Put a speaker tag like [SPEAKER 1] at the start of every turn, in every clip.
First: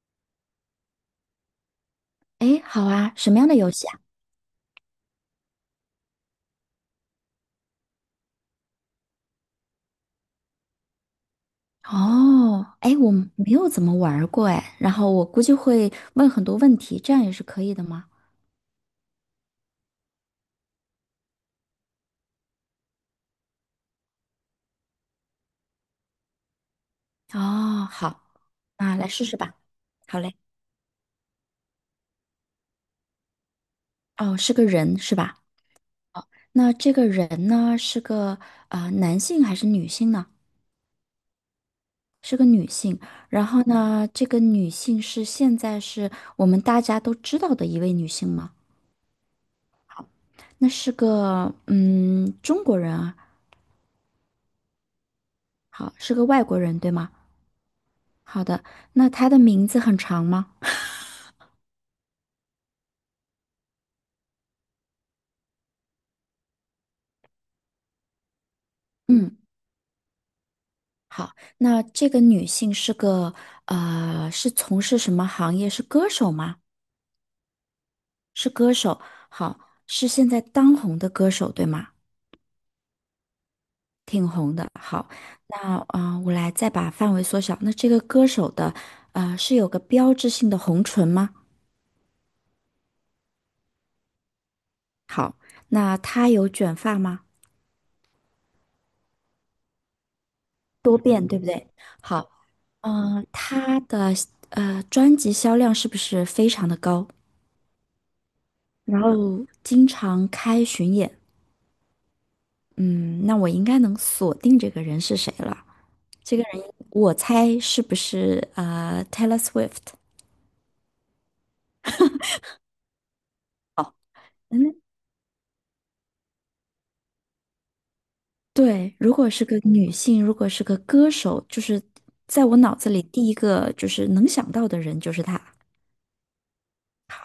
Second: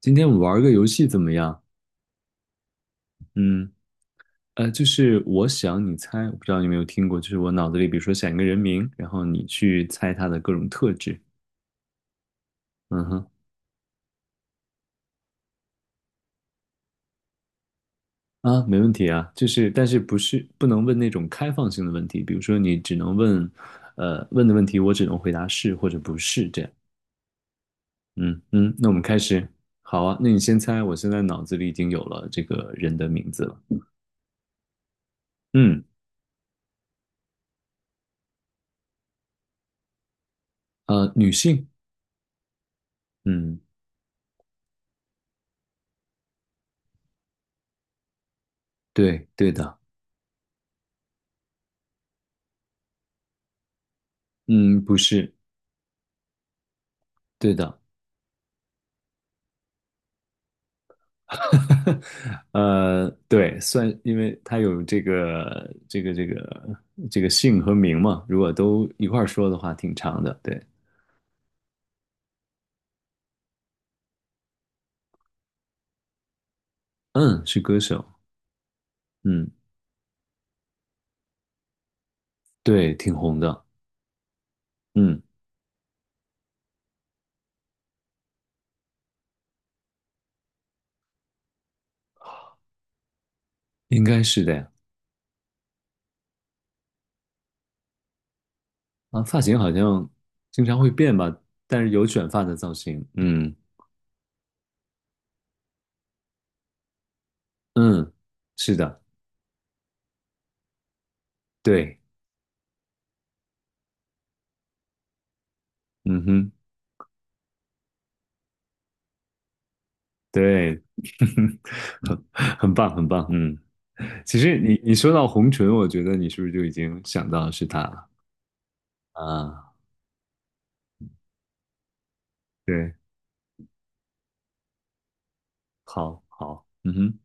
[SPEAKER 1] 今天我们玩个游戏怎么样？
[SPEAKER 2] 哎，好啊，什么样的
[SPEAKER 1] 嗯，
[SPEAKER 2] 游戏啊？
[SPEAKER 1] 就是我想你猜，我不知道你有没有听过，就是我脑子里比如说想一个人名，然后你去猜他的各种特质。
[SPEAKER 2] 哦，哎，
[SPEAKER 1] 嗯
[SPEAKER 2] 我
[SPEAKER 1] 哼。
[SPEAKER 2] 没有怎么玩儿过哎，然后我估计会问很多问题，这样也是可以的吗？
[SPEAKER 1] 啊，没问题啊，就是但是不能问那种开放性的问题，比如说你只能问，问的问题我只能回答是或者不是这样。
[SPEAKER 2] 哦，好，
[SPEAKER 1] 嗯嗯，那我
[SPEAKER 2] 那
[SPEAKER 1] 们
[SPEAKER 2] 来
[SPEAKER 1] 开
[SPEAKER 2] 试试
[SPEAKER 1] 始。
[SPEAKER 2] 吧。
[SPEAKER 1] 好啊，
[SPEAKER 2] 好
[SPEAKER 1] 那
[SPEAKER 2] 嘞。
[SPEAKER 1] 你先猜，我现在脑子里已经有了这个人的名字了。
[SPEAKER 2] 哦，是个人是吧？
[SPEAKER 1] 嗯。
[SPEAKER 2] 那这个人呢，是个男性还是女性呢？
[SPEAKER 1] 女性。
[SPEAKER 2] 是个女性。然
[SPEAKER 1] 嗯。
[SPEAKER 2] 后呢，这个女性是现在是我们大家都知道的一位女性吗？
[SPEAKER 1] 对对的。
[SPEAKER 2] 那是个中国人啊，
[SPEAKER 1] 嗯，不是。
[SPEAKER 2] 好，是个外国人对吗？
[SPEAKER 1] 对的。
[SPEAKER 2] 好的，那她的名字很长吗？
[SPEAKER 1] 呃，对，算，因为他有这个姓和名嘛，如果都一块儿
[SPEAKER 2] 嗯，
[SPEAKER 1] 说的话，挺长的。对。
[SPEAKER 2] 好，那这个女性是个是从事什么行业？是歌手吗？
[SPEAKER 1] 嗯，是歌手。
[SPEAKER 2] 是歌手。
[SPEAKER 1] 嗯。
[SPEAKER 2] 好，是现在当红的歌手，对吗？
[SPEAKER 1] 对，挺红的。
[SPEAKER 2] 挺红的。好，
[SPEAKER 1] 嗯。
[SPEAKER 2] 那我来再把范围缩小。那这个歌手的是有个标志性的红唇吗？
[SPEAKER 1] 应该是的呀。
[SPEAKER 2] 那她有卷发吗？
[SPEAKER 1] 啊，发型好像经常会
[SPEAKER 2] 多
[SPEAKER 1] 变
[SPEAKER 2] 变，
[SPEAKER 1] 吧，
[SPEAKER 2] 对不对？
[SPEAKER 1] 但是有卷
[SPEAKER 2] 好，
[SPEAKER 1] 发的造型。嗯
[SPEAKER 2] 她的专辑销量是不是非常的高？
[SPEAKER 1] 嗯，是的。
[SPEAKER 2] 然后经常开巡演，
[SPEAKER 1] 对。
[SPEAKER 2] 嗯，那我应该能锁定这个人是谁了。
[SPEAKER 1] 嗯
[SPEAKER 2] 这个
[SPEAKER 1] 哼。
[SPEAKER 2] 人，我猜是不是Taylor Swift？
[SPEAKER 1] 对。很棒，很棒，嗯。其实
[SPEAKER 2] 嗯，
[SPEAKER 1] 你说到红唇，我觉得你是不是就已经想到是他？
[SPEAKER 2] 对，如果是个
[SPEAKER 1] 啊，
[SPEAKER 2] 女性，如果是个歌手，就是在我脑子
[SPEAKER 1] 对。
[SPEAKER 2] 里第一个就是能想到的人就是她。
[SPEAKER 1] 好，好，嗯哼。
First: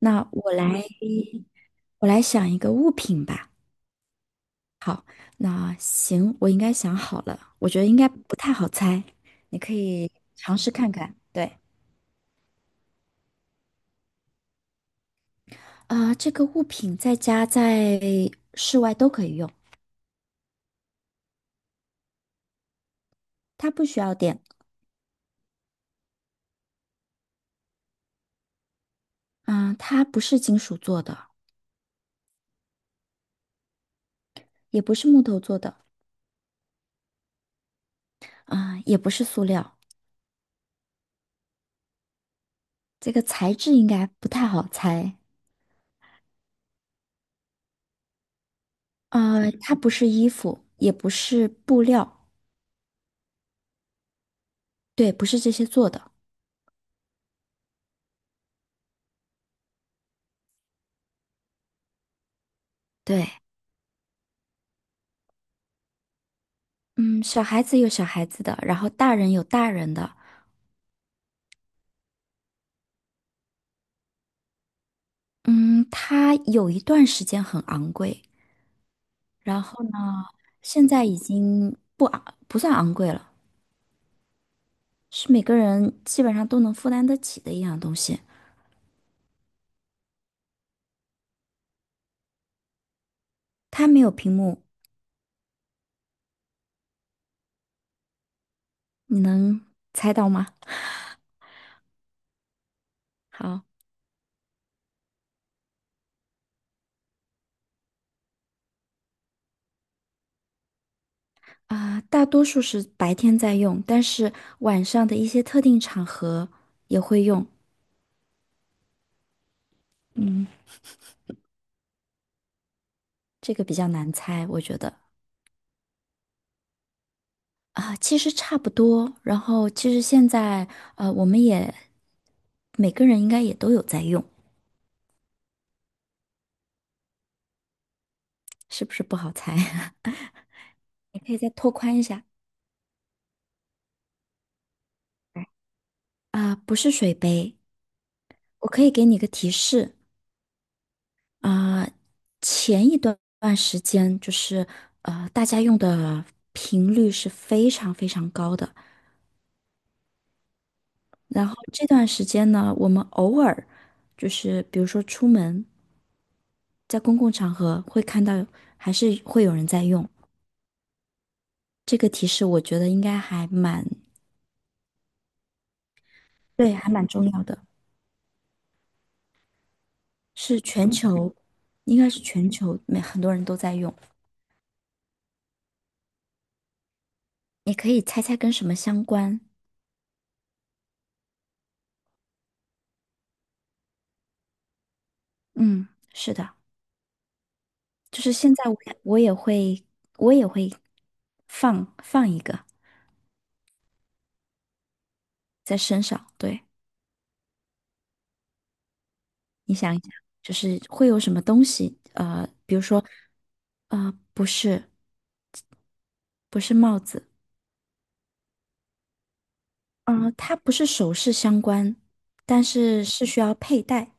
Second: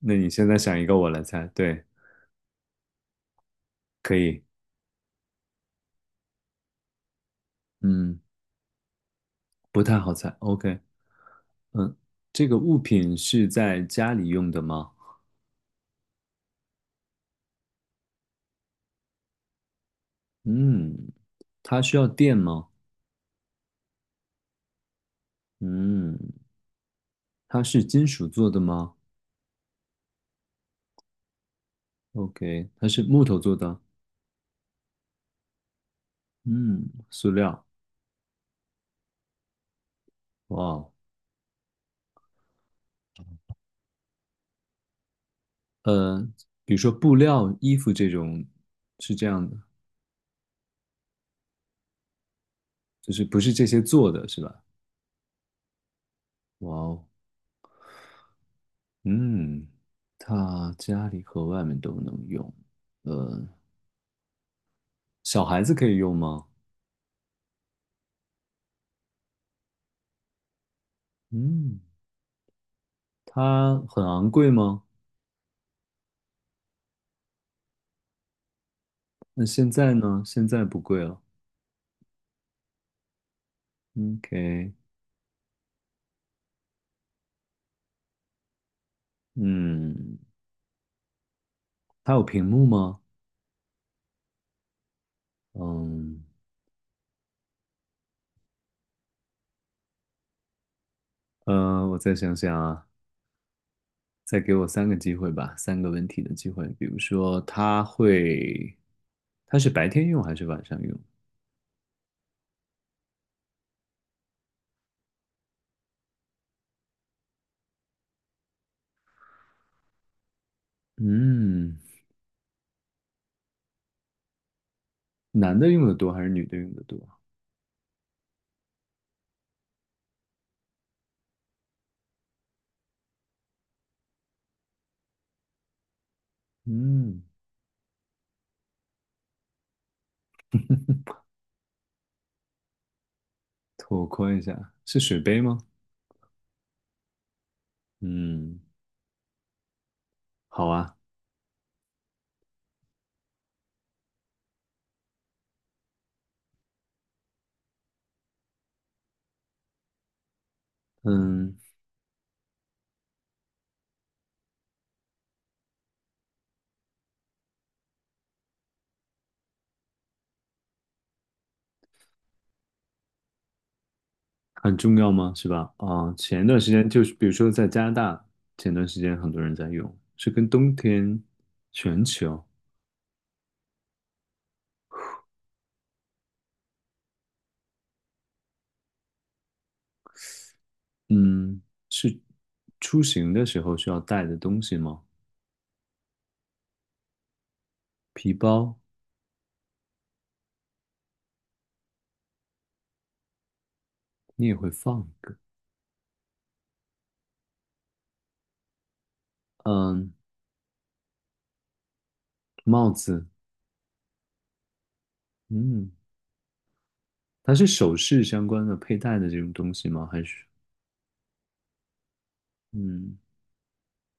[SPEAKER 1] 那你现
[SPEAKER 2] 我
[SPEAKER 1] 在想一
[SPEAKER 2] 来，
[SPEAKER 1] 个我来猜，对。
[SPEAKER 2] 我来想一个物品吧。
[SPEAKER 1] 可以。
[SPEAKER 2] 那行，我应该想好了，我觉得应该
[SPEAKER 1] 嗯，
[SPEAKER 2] 不太好猜，你可
[SPEAKER 1] 不太
[SPEAKER 2] 以
[SPEAKER 1] 好猜
[SPEAKER 2] 尝试
[SPEAKER 1] ，OK。
[SPEAKER 2] 看看。对。
[SPEAKER 1] 嗯，这个物品是在家里用的吗？
[SPEAKER 2] 啊，这个物品在家在室外都可以用，
[SPEAKER 1] 嗯，它需要电吗？
[SPEAKER 2] 它不需要电。
[SPEAKER 1] 嗯，它是金属做的吗
[SPEAKER 2] 啊，它不是金属做的，
[SPEAKER 1] ？OK,它是木头做的。
[SPEAKER 2] 也不是木头做的，
[SPEAKER 1] 嗯，塑料。
[SPEAKER 2] 啊，也不是塑料。
[SPEAKER 1] 哇哦。
[SPEAKER 2] 这个材质应该不太好猜。
[SPEAKER 1] 呃，比如说布料、衣服这种，是这样
[SPEAKER 2] 啊，
[SPEAKER 1] 的，
[SPEAKER 2] 它不是衣服，也不是布料，
[SPEAKER 1] 就是不是这些做的是吧？
[SPEAKER 2] 对，不是这些做的。
[SPEAKER 1] 哇哦。嗯，他家里和外面都能用。
[SPEAKER 2] 对，
[SPEAKER 1] 呃，小孩子可以用吗？
[SPEAKER 2] 嗯，小孩子有小孩子的，然后大人有大人的。
[SPEAKER 1] 嗯，它很昂贵吗？
[SPEAKER 2] 嗯，它有一段时间很昂贵，
[SPEAKER 1] 那
[SPEAKER 2] 然
[SPEAKER 1] 现
[SPEAKER 2] 后呢，
[SPEAKER 1] 在呢？现在不
[SPEAKER 2] 现
[SPEAKER 1] 贵
[SPEAKER 2] 在已
[SPEAKER 1] 了。
[SPEAKER 2] 经不昂，不算昂贵了。
[SPEAKER 1] OK。
[SPEAKER 2] 是每个人基本上都能负担得起的一样东西。
[SPEAKER 1] 嗯，它有屏幕吗？
[SPEAKER 2] 它没有屏幕，
[SPEAKER 1] 嗯，
[SPEAKER 2] 你能猜到吗？
[SPEAKER 1] 我再想想啊，
[SPEAKER 2] 好
[SPEAKER 1] 再给我三个机会吧，三个问题的机会。比如说，它会，它是白天用还是晚上用？
[SPEAKER 2] 啊，大多数是白天在用，但是晚上的一些特定场合也会用。
[SPEAKER 1] 嗯，
[SPEAKER 2] 这个比较难猜，我觉得
[SPEAKER 1] 男的用的多还是女的用的多？
[SPEAKER 2] 啊，其实差不多。然后其实现在我们也每个人应该也都有在用，
[SPEAKER 1] 嗯。
[SPEAKER 2] 是不是不好猜？你可以再拓宽一下
[SPEAKER 1] 拓宽一下，是水杯吗？
[SPEAKER 2] 啊，不是水杯，
[SPEAKER 1] 嗯。
[SPEAKER 2] 我可以给你个提示。
[SPEAKER 1] 好啊。
[SPEAKER 2] 啊、前一段时间就是大家用的频率是非常非常高的。然后
[SPEAKER 1] 嗯，
[SPEAKER 2] 这段时间呢，我们偶尔就是比如说出门，在公共场合会看到，还是会有人在用。这个提示我觉得应该还蛮，
[SPEAKER 1] 很重要吗？是吧？啊，前段时
[SPEAKER 2] 对，
[SPEAKER 1] 间
[SPEAKER 2] 还
[SPEAKER 1] 就
[SPEAKER 2] 蛮
[SPEAKER 1] 是，比
[SPEAKER 2] 重
[SPEAKER 1] 如
[SPEAKER 2] 要
[SPEAKER 1] 说
[SPEAKER 2] 的，
[SPEAKER 1] 在加拿大，前段时间很多人在用，是跟
[SPEAKER 2] 是
[SPEAKER 1] 冬
[SPEAKER 2] 全
[SPEAKER 1] 天，
[SPEAKER 2] 球，应
[SPEAKER 1] 全
[SPEAKER 2] 该是
[SPEAKER 1] 球。
[SPEAKER 2] 全球每很多人都在用。你可以猜猜跟什么相关？
[SPEAKER 1] 嗯，是出行的时候需要带的东西吗？
[SPEAKER 2] 嗯，是的。就是
[SPEAKER 1] 皮
[SPEAKER 2] 现在我
[SPEAKER 1] 包。
[SPEAKER 2] 也我也会我也会放一个
[SPEAKER 1] 你也会放一个。
[SPEAKER 2] 在身上。对，你想一想，
[SPEAKER 1] 嗯，
[SPEAKER 2] 就是会有什么东西？呃，比如
[SPEAKER 1] 帽
[SPEAKER 2] 说，
[SPEAKER 1] 子。
[SPEAKER 2] 呃，
[SPEAKER 1] 嗯，
[SPEAKER 2] 不是帽子，
[SPEAKER 1] 它是首饰相关的佩戴的这种东西吗？还是，
[SPEAKER 2] 它不是首饰相关，但是
[SPEAKER 1] 嗯，
[SPEAKER 2] 是需要佩戴，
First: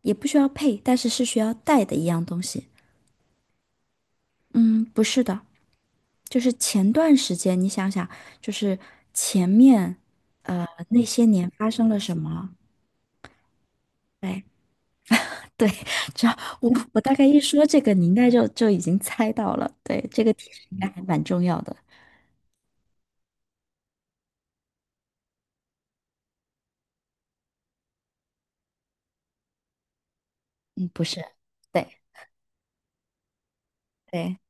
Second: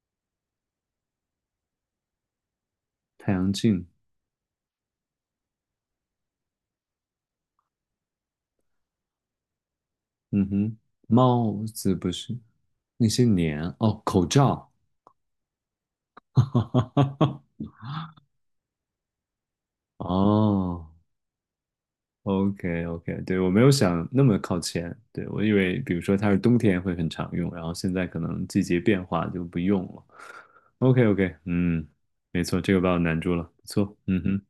[SPEAKER 2] 也不需要配，但是是需要戴的一样东西。
[SPEAKER 1] 太阳镜？
[SPEAKER 2] 嗯，不是的，就是前段时间你想想，就是前面
[SPEAKER 1] 嗯哼。
[SPEAKER 2] 那些年
[SPEAKER 1] 帽
[SPEAKER 2] 发生
[SPEAKER 1] 子
[SPEAKER 2] 了
[SPEAKER 1] 不
[SPEAKER 2] 什
[SPEAKER 1] 是，
[SPEAKER 2] 么？
[SPEAKER 1] 那些年哦，口
[SPEAKER 2] 对。
[SPEAKER 1] 罩。
[SPEAKER 2] 对，只要我大概一说 这个，你应该就已经猜到了。对，这个提示应
[SPEAKER 1] 哦
[SPEAKER 2] 该还蛮重要的。
[SPEAKER 1] ，OK OK,对，我没有想那么靠前，对，我以为比如说它是冬天会很常用，然后现在可能季节变化就不用了。
[SPEAKER 2] 嗯，
[SPEAKER 1] OK
[SPEAKER 2] 不是，
[SPEAKER 1] OK,嗯，
[SPEAKER 2] 对
[SPEAKER 1] 没错，这个把我难住了，不错，嗯
[SPEAKER 2] 对，
[SPEAKER 1] 哼。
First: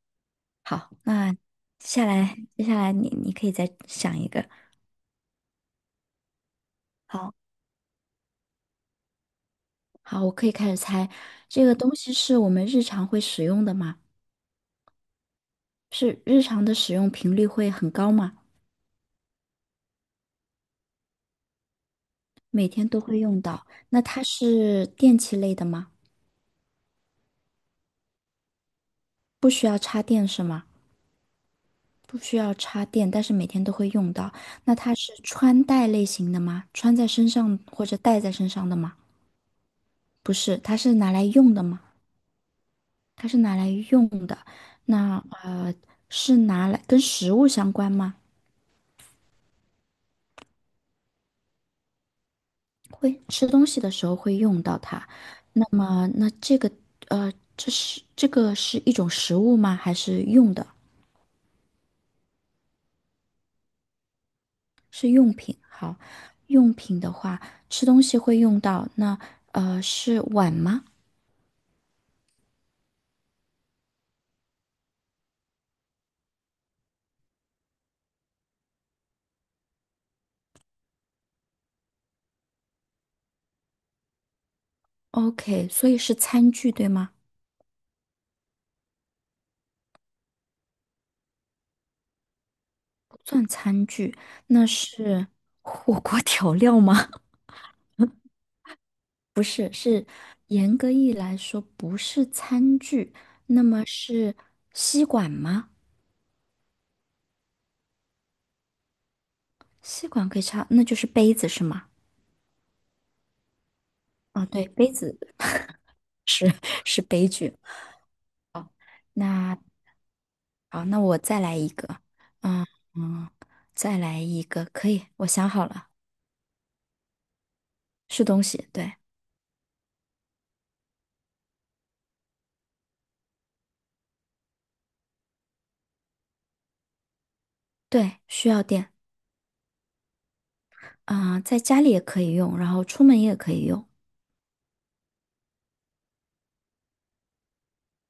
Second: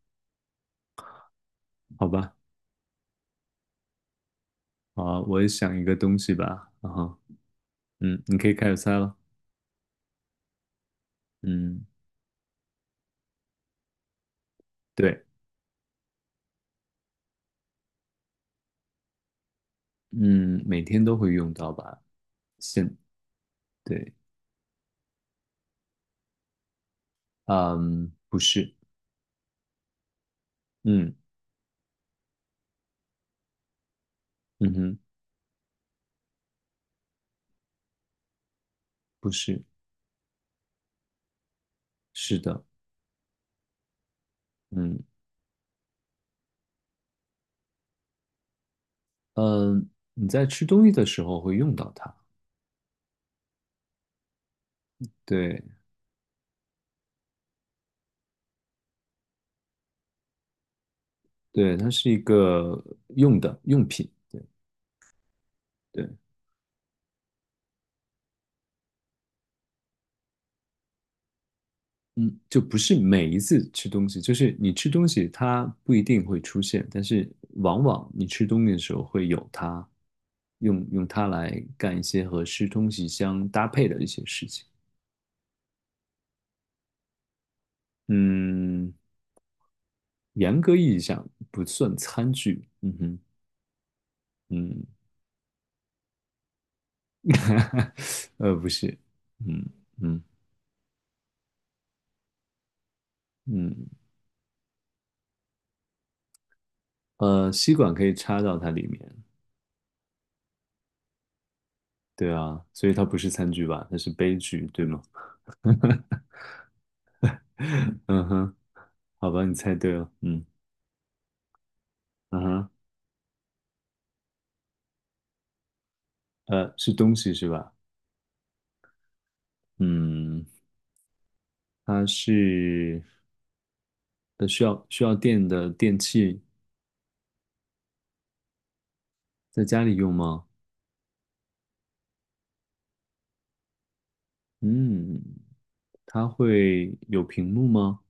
[SPEAKER 2] 好，那
[SPEAKER 1] 好吧。
[SPEAKER 2] 接下来你可以再想一个。
[SPEAKER 1] 好，我也想一个东西吧，然后，
[SPEAKER 2] 好，
[SPEAKER 1] 嗯，你可以开始猜了。
[SPEAKER 2] 好，我可以开始猜。这个
[SPEAKER 1] 嗯。
[SPEAKER 2] 东西是我们日常会使用的吗？
[SPEAKER 1] 对。
[SPEAKER 2] 是日常的使用频率会很高吗？
[SPEAKER 1] 嗯，每天都会用到吧。
[SPEAKER 2] 每天
[SPEAKER 1] 现，
[SPEAKER 2] 都会用到。那
[SPEAKER 1] 对。
[SPEAKER 2] 它是电器类的吗？
[SPEAKER 1] 嗯，不是。
[SPEAKER 2] 不需要插电是吗？
[SPEAKER 1] 嗯，
[SPEAKER 2] 不需要插电，但是每天都会用到。
[SPEAKER 1] 嗯
[SPEAKER 2] 那它
[SPEAKER 1] 哼。
[SPEAKER 2] 是穿戴类型的吗？穿在身上或者戴在身上的吗？
[SPEAKER 1] 不是。
[SPEAKER 2] 不是，它是拿来用的吗？
[SPEAKER 1] 是的。
[SPEAKER 2] 它是拿来用的。
[SPEAKER 1] 嗯。
[SPEAKER 2] 那呃，是拿来跟食物相关吗？
[SPEAKER 1] 嗯，你在吃东西的时候会用到它。
[SPEAKER 2] 会吃东西的时候会用到它。
[SPEAKER 1] 对。
[SPEAKER 2] 那么，那这个呃，这个是一种食物吗？还是用的？
[SPEAKER 1] 对，它是一个用的用品，对。
[SPEAKER 2] 是用品。好，
[SPEAKER 1] 对。
[SPEAKER 2] 用品的话，吃东西会用到。那呃，是碗吗？
[SPEAKER 1] 嗯，就不是每一次吃东西，就是你吃东西它不一定会出现，但是往往你吃东西的时候会有它，用它来干一些和吃东西相搭配的一些事情。
[SPEAKER 2] OK，所以是餐具对吗？
[SPEAKER 1] 嗯，严格意义上不算餐具，嗯哼。
[SPEAKER 2] 那
[SPEAKER 1] 嗯。
[SPEAKER 2] 是火锅 调料吗？
[SPEAKER 1] 呃，不是。嗯。嗯。
[SPEAKER 2] 严格意义来说，不是餐具，那么
[SPEAKER 1] 嗯，
[SPEAKER 2] 是吸管吗？
[SPEAKER 1] 吸管可以插到它里面。
[SPEAKER 2] 吸管可以插，那就是杯子是吗？
[SPEAKER 1] 对啊，所以它不是餐具吧？它是杯
[SPEAKER 2] 啊，
[SPEAKER 1] 具，
[SPEAKER 2] 对，
[SPEAKER 1] 对
[SPEAKER 2] 杯
[SPEAKER 1] 吗？
[SPEAKER 2] 子是 是杯具。
[SPEAKER 1] 嗯哼。好吧，你
[SPEAKER 2] 那
[SPEAKER 1] 猜对了。嗯，
[SPEAKER 2] 好，那我再来一个，
[SPEAKER 1] 嗯
[SPEAKER 2] 嗯
[SPEAKER 1] 哼。
[SPEAKER 2] 嗯，再来一个，可以，我想好了，
[SPEAKER 1] 呃，是东西是吧？
[SPEAKER 2] 是东西，对
[SPEAKER 1] 嗯，它是呃需要需要电的电器，
[SPEAKER 2] 对，需要电，
[SPEAKER 1] 在家里用吗？
[SPEAKER 2] 在家里也可以用，然后出门也可以用。
[SPEAKER 1] 嗯，它会有屏幕吗？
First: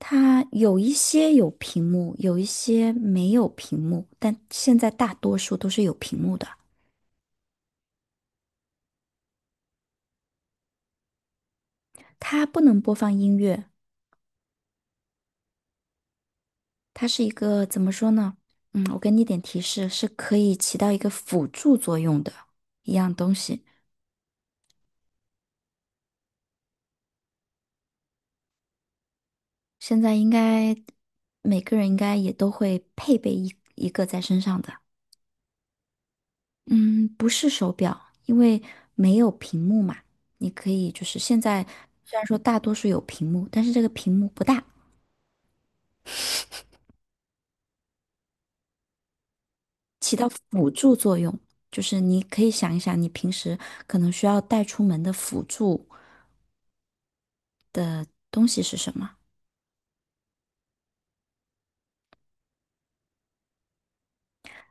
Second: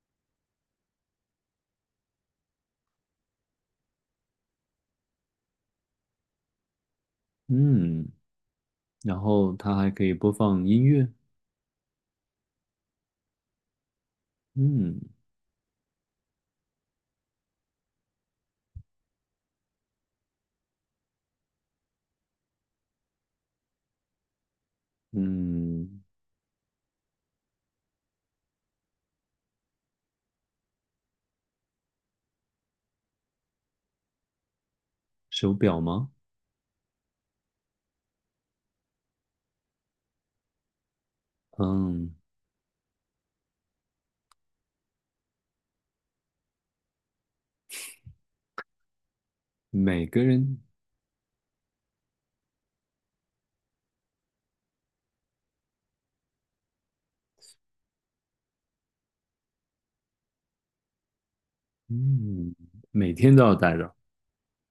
[SPEAKER 2] 它有一些有屏幕，有一些没有屏幕，但现在大多数都是有屏幕的。
[SPEAKER 1] 嗯，然后它还可以播放音乐。
[SPEAKER 2] 它不能播放音乐，
[SPEAKER 1] 嗯。
[SPEAKER 2] 它是一个怎么说呢？嗯，我给你点提示，是可以起到一个辅助作用的一样东西。
[SPEAKER 1] 嗯，
[SPEAKER 2] 现在应该每个人应该也都会配备一个在身上的。
[SPEAKER 1] 手表吗？
[SPEAKER 2] 嗯，不是手表，因为没有屏幕嘛。你可以就是现在
[SPEAKER 1] 嗯，
[SPEAKER 2] 虽然说大多数有屏幕，但是这个屏幕不大。
[SPEAKER 1] 每
[SPEAKER 2] 起
[SPEAKER 1] 个
[SPEAKER 2] 到
[SPEAKER 1] 人。
[SPEAKER 2] 辅助作用，就是你可以想一想，你平时可能需要带出门的辅助东西是什么
[SPEAKER 1] 嗯，每天都要带着。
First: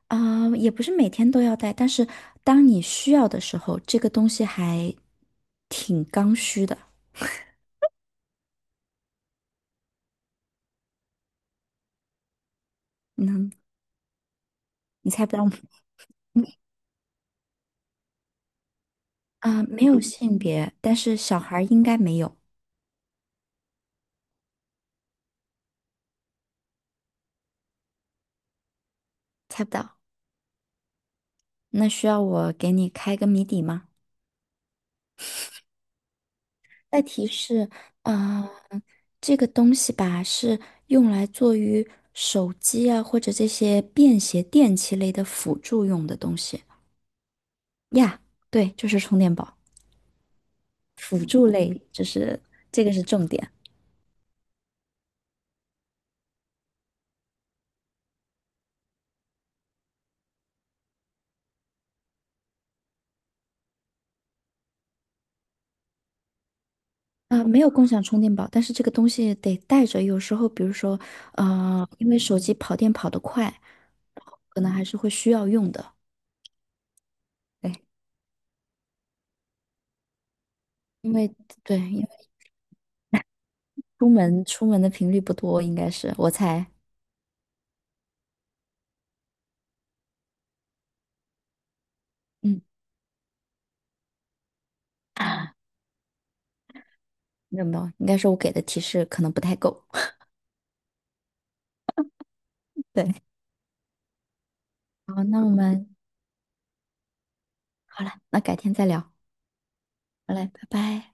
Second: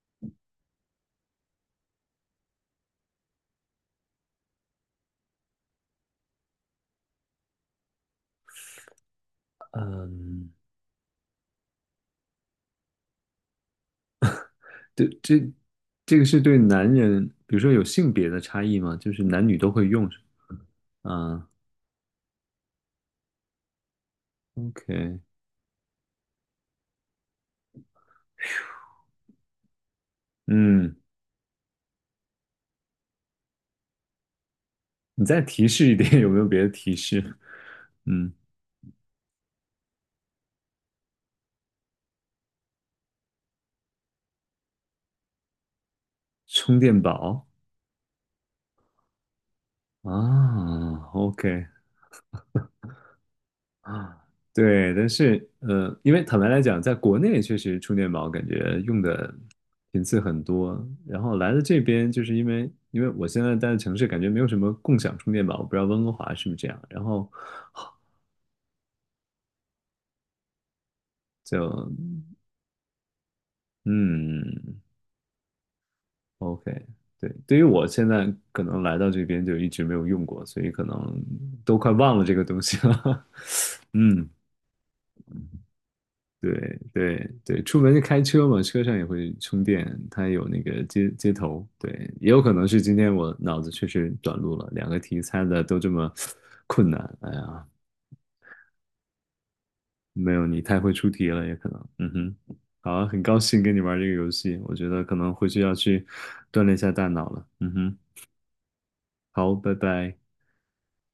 [SPEAKER 2] 啊，也不是每天都要带，但是当你需要的时候，这个东西还挺刚需的。
[SPEAKER 1] 嗯，
[SPEAKER 2] 嗯，
[SPEAKER 1] 对，
[SPEAKER 2] 你猜不
[SPEAKER 1] 这
[SPEAKER 2] 到吗？
[SPEAKER 1] 这个是对男人，比如说有性别的差异吗？就是男女
[SPEAKER 2] 啊，
[SPEAKER 1] 都
[SPEAKER 2] 没
[SPEAKER 1] 会
[SPEAKER 2] 有
[SPEAKER 1] 用是
[SPEAKER 2] 性别，但
[SPEAKER 1] 吗？
[SPEAKER 2] 是小
[SPEAKER 1] 啊
[SPEAKER 2] 孩儿应该没有，
[SPEAKER 1] ，OK。
[SPEAKER 2] 猜不到。
[SPEAKER 1] 嗯，
[SPEAKER 2] 那需要我给你开个谜底吗？
[SPEAKER 1] 你再提示一点，有没有别的提
[SPEAKER 2] 再提
[SPEAKER 1] 示？
[SPEAKER 2] 示，
[SPEAKER 1] 嗯，
[SPEAKER 2] 啊、这个东西吧是用来做于手机啊或者这些便携电器类的辅助用的东西
[SPEAKER 1] 充电宝
[SPEAKER 2] 呀。对，就是充电宝，
[SPEAKER 1] 啊
[SPEAKER 2] 辅助
[SPEAKER 1] ，OK。
[SPEAKER 2] 类，就是这个是重点
[SPEAKER 1] 啊，对，但是因为坦白来讲，在国内确实充电宝感觉用的频次很多，然后来了这边就是因为我现在待的城市感觉没有什么共享充电宝，我不知道温哥华是不是这样，然后
[SPEAKER 2] 没有共享充电宝，但是这个东西得带着，有时候比如说，呃，因为
[SPEAKER 1] 就，
[SPEAKER 2] 手机跑电跑得快，可能
[SPEAKER 1] 嗯
[SPEAKER 2] 还是会需要用的。
[SPEAKER 1] ，OK。对，对于
[SPEAKER 2] 对，
[SPEAKER 1] 我现在可能来到这边就一直没有用过，所以可
[SPEAKER 2] 因
[SPEAKER 1] 能
[SPEAKER 2] 为
[SPEAKER 1] 都
[SPEAKER 2] 对，
[SPEAKER 1] 快
[SPEAKER 2] 因
[SPEAKER 1] 忘了
[SPEAKER 2] 为
[SPEAKER 1] 这个东西了。
[SPEAKER 2] 出
[SPEAKER 1] 嗯，
[SPEAKER 2] 门出门的频率不多，应该是我猜。
[SPEAKER 1] 对对对，出门就开车嘛，车上也会充电，它有那个接头。对，也有可
[SPEAKER 2] 嗯。
[SPEAKER 1] 能是今天我脑子确实短路了，两个题猜的都这么 困难。哎
[SPEAKER 2] 没
[SPEAKER 1] 呀，
[SPEAKER 2] 有没有，应该是我给的提示可能不太够。
[SPEAKER 1] 没有，你太会出题了，也可能。嗯哼。好啊，
[SPEAKER 2] 对，
[SPEAKER 1] 很高兴跟你玩这个游戏，我觉得可
[SPEAKER 2] 好，
[SPEAKER 1] 能
[SPEAKER 2] 那
[SPEAKER 1] 回
[SPEAKER 2] 我
[SPEAKER 1] 去要
[SPEAKER 2] 们
[SPEAKER 1] 去锻炼一下大脑了。嗯哼。
[SPEAKER 2] 好了，那改天再聊。
[SPEAKER 1] 好，拜拜。
[SPEAKER 2] 好嘞，拜拜。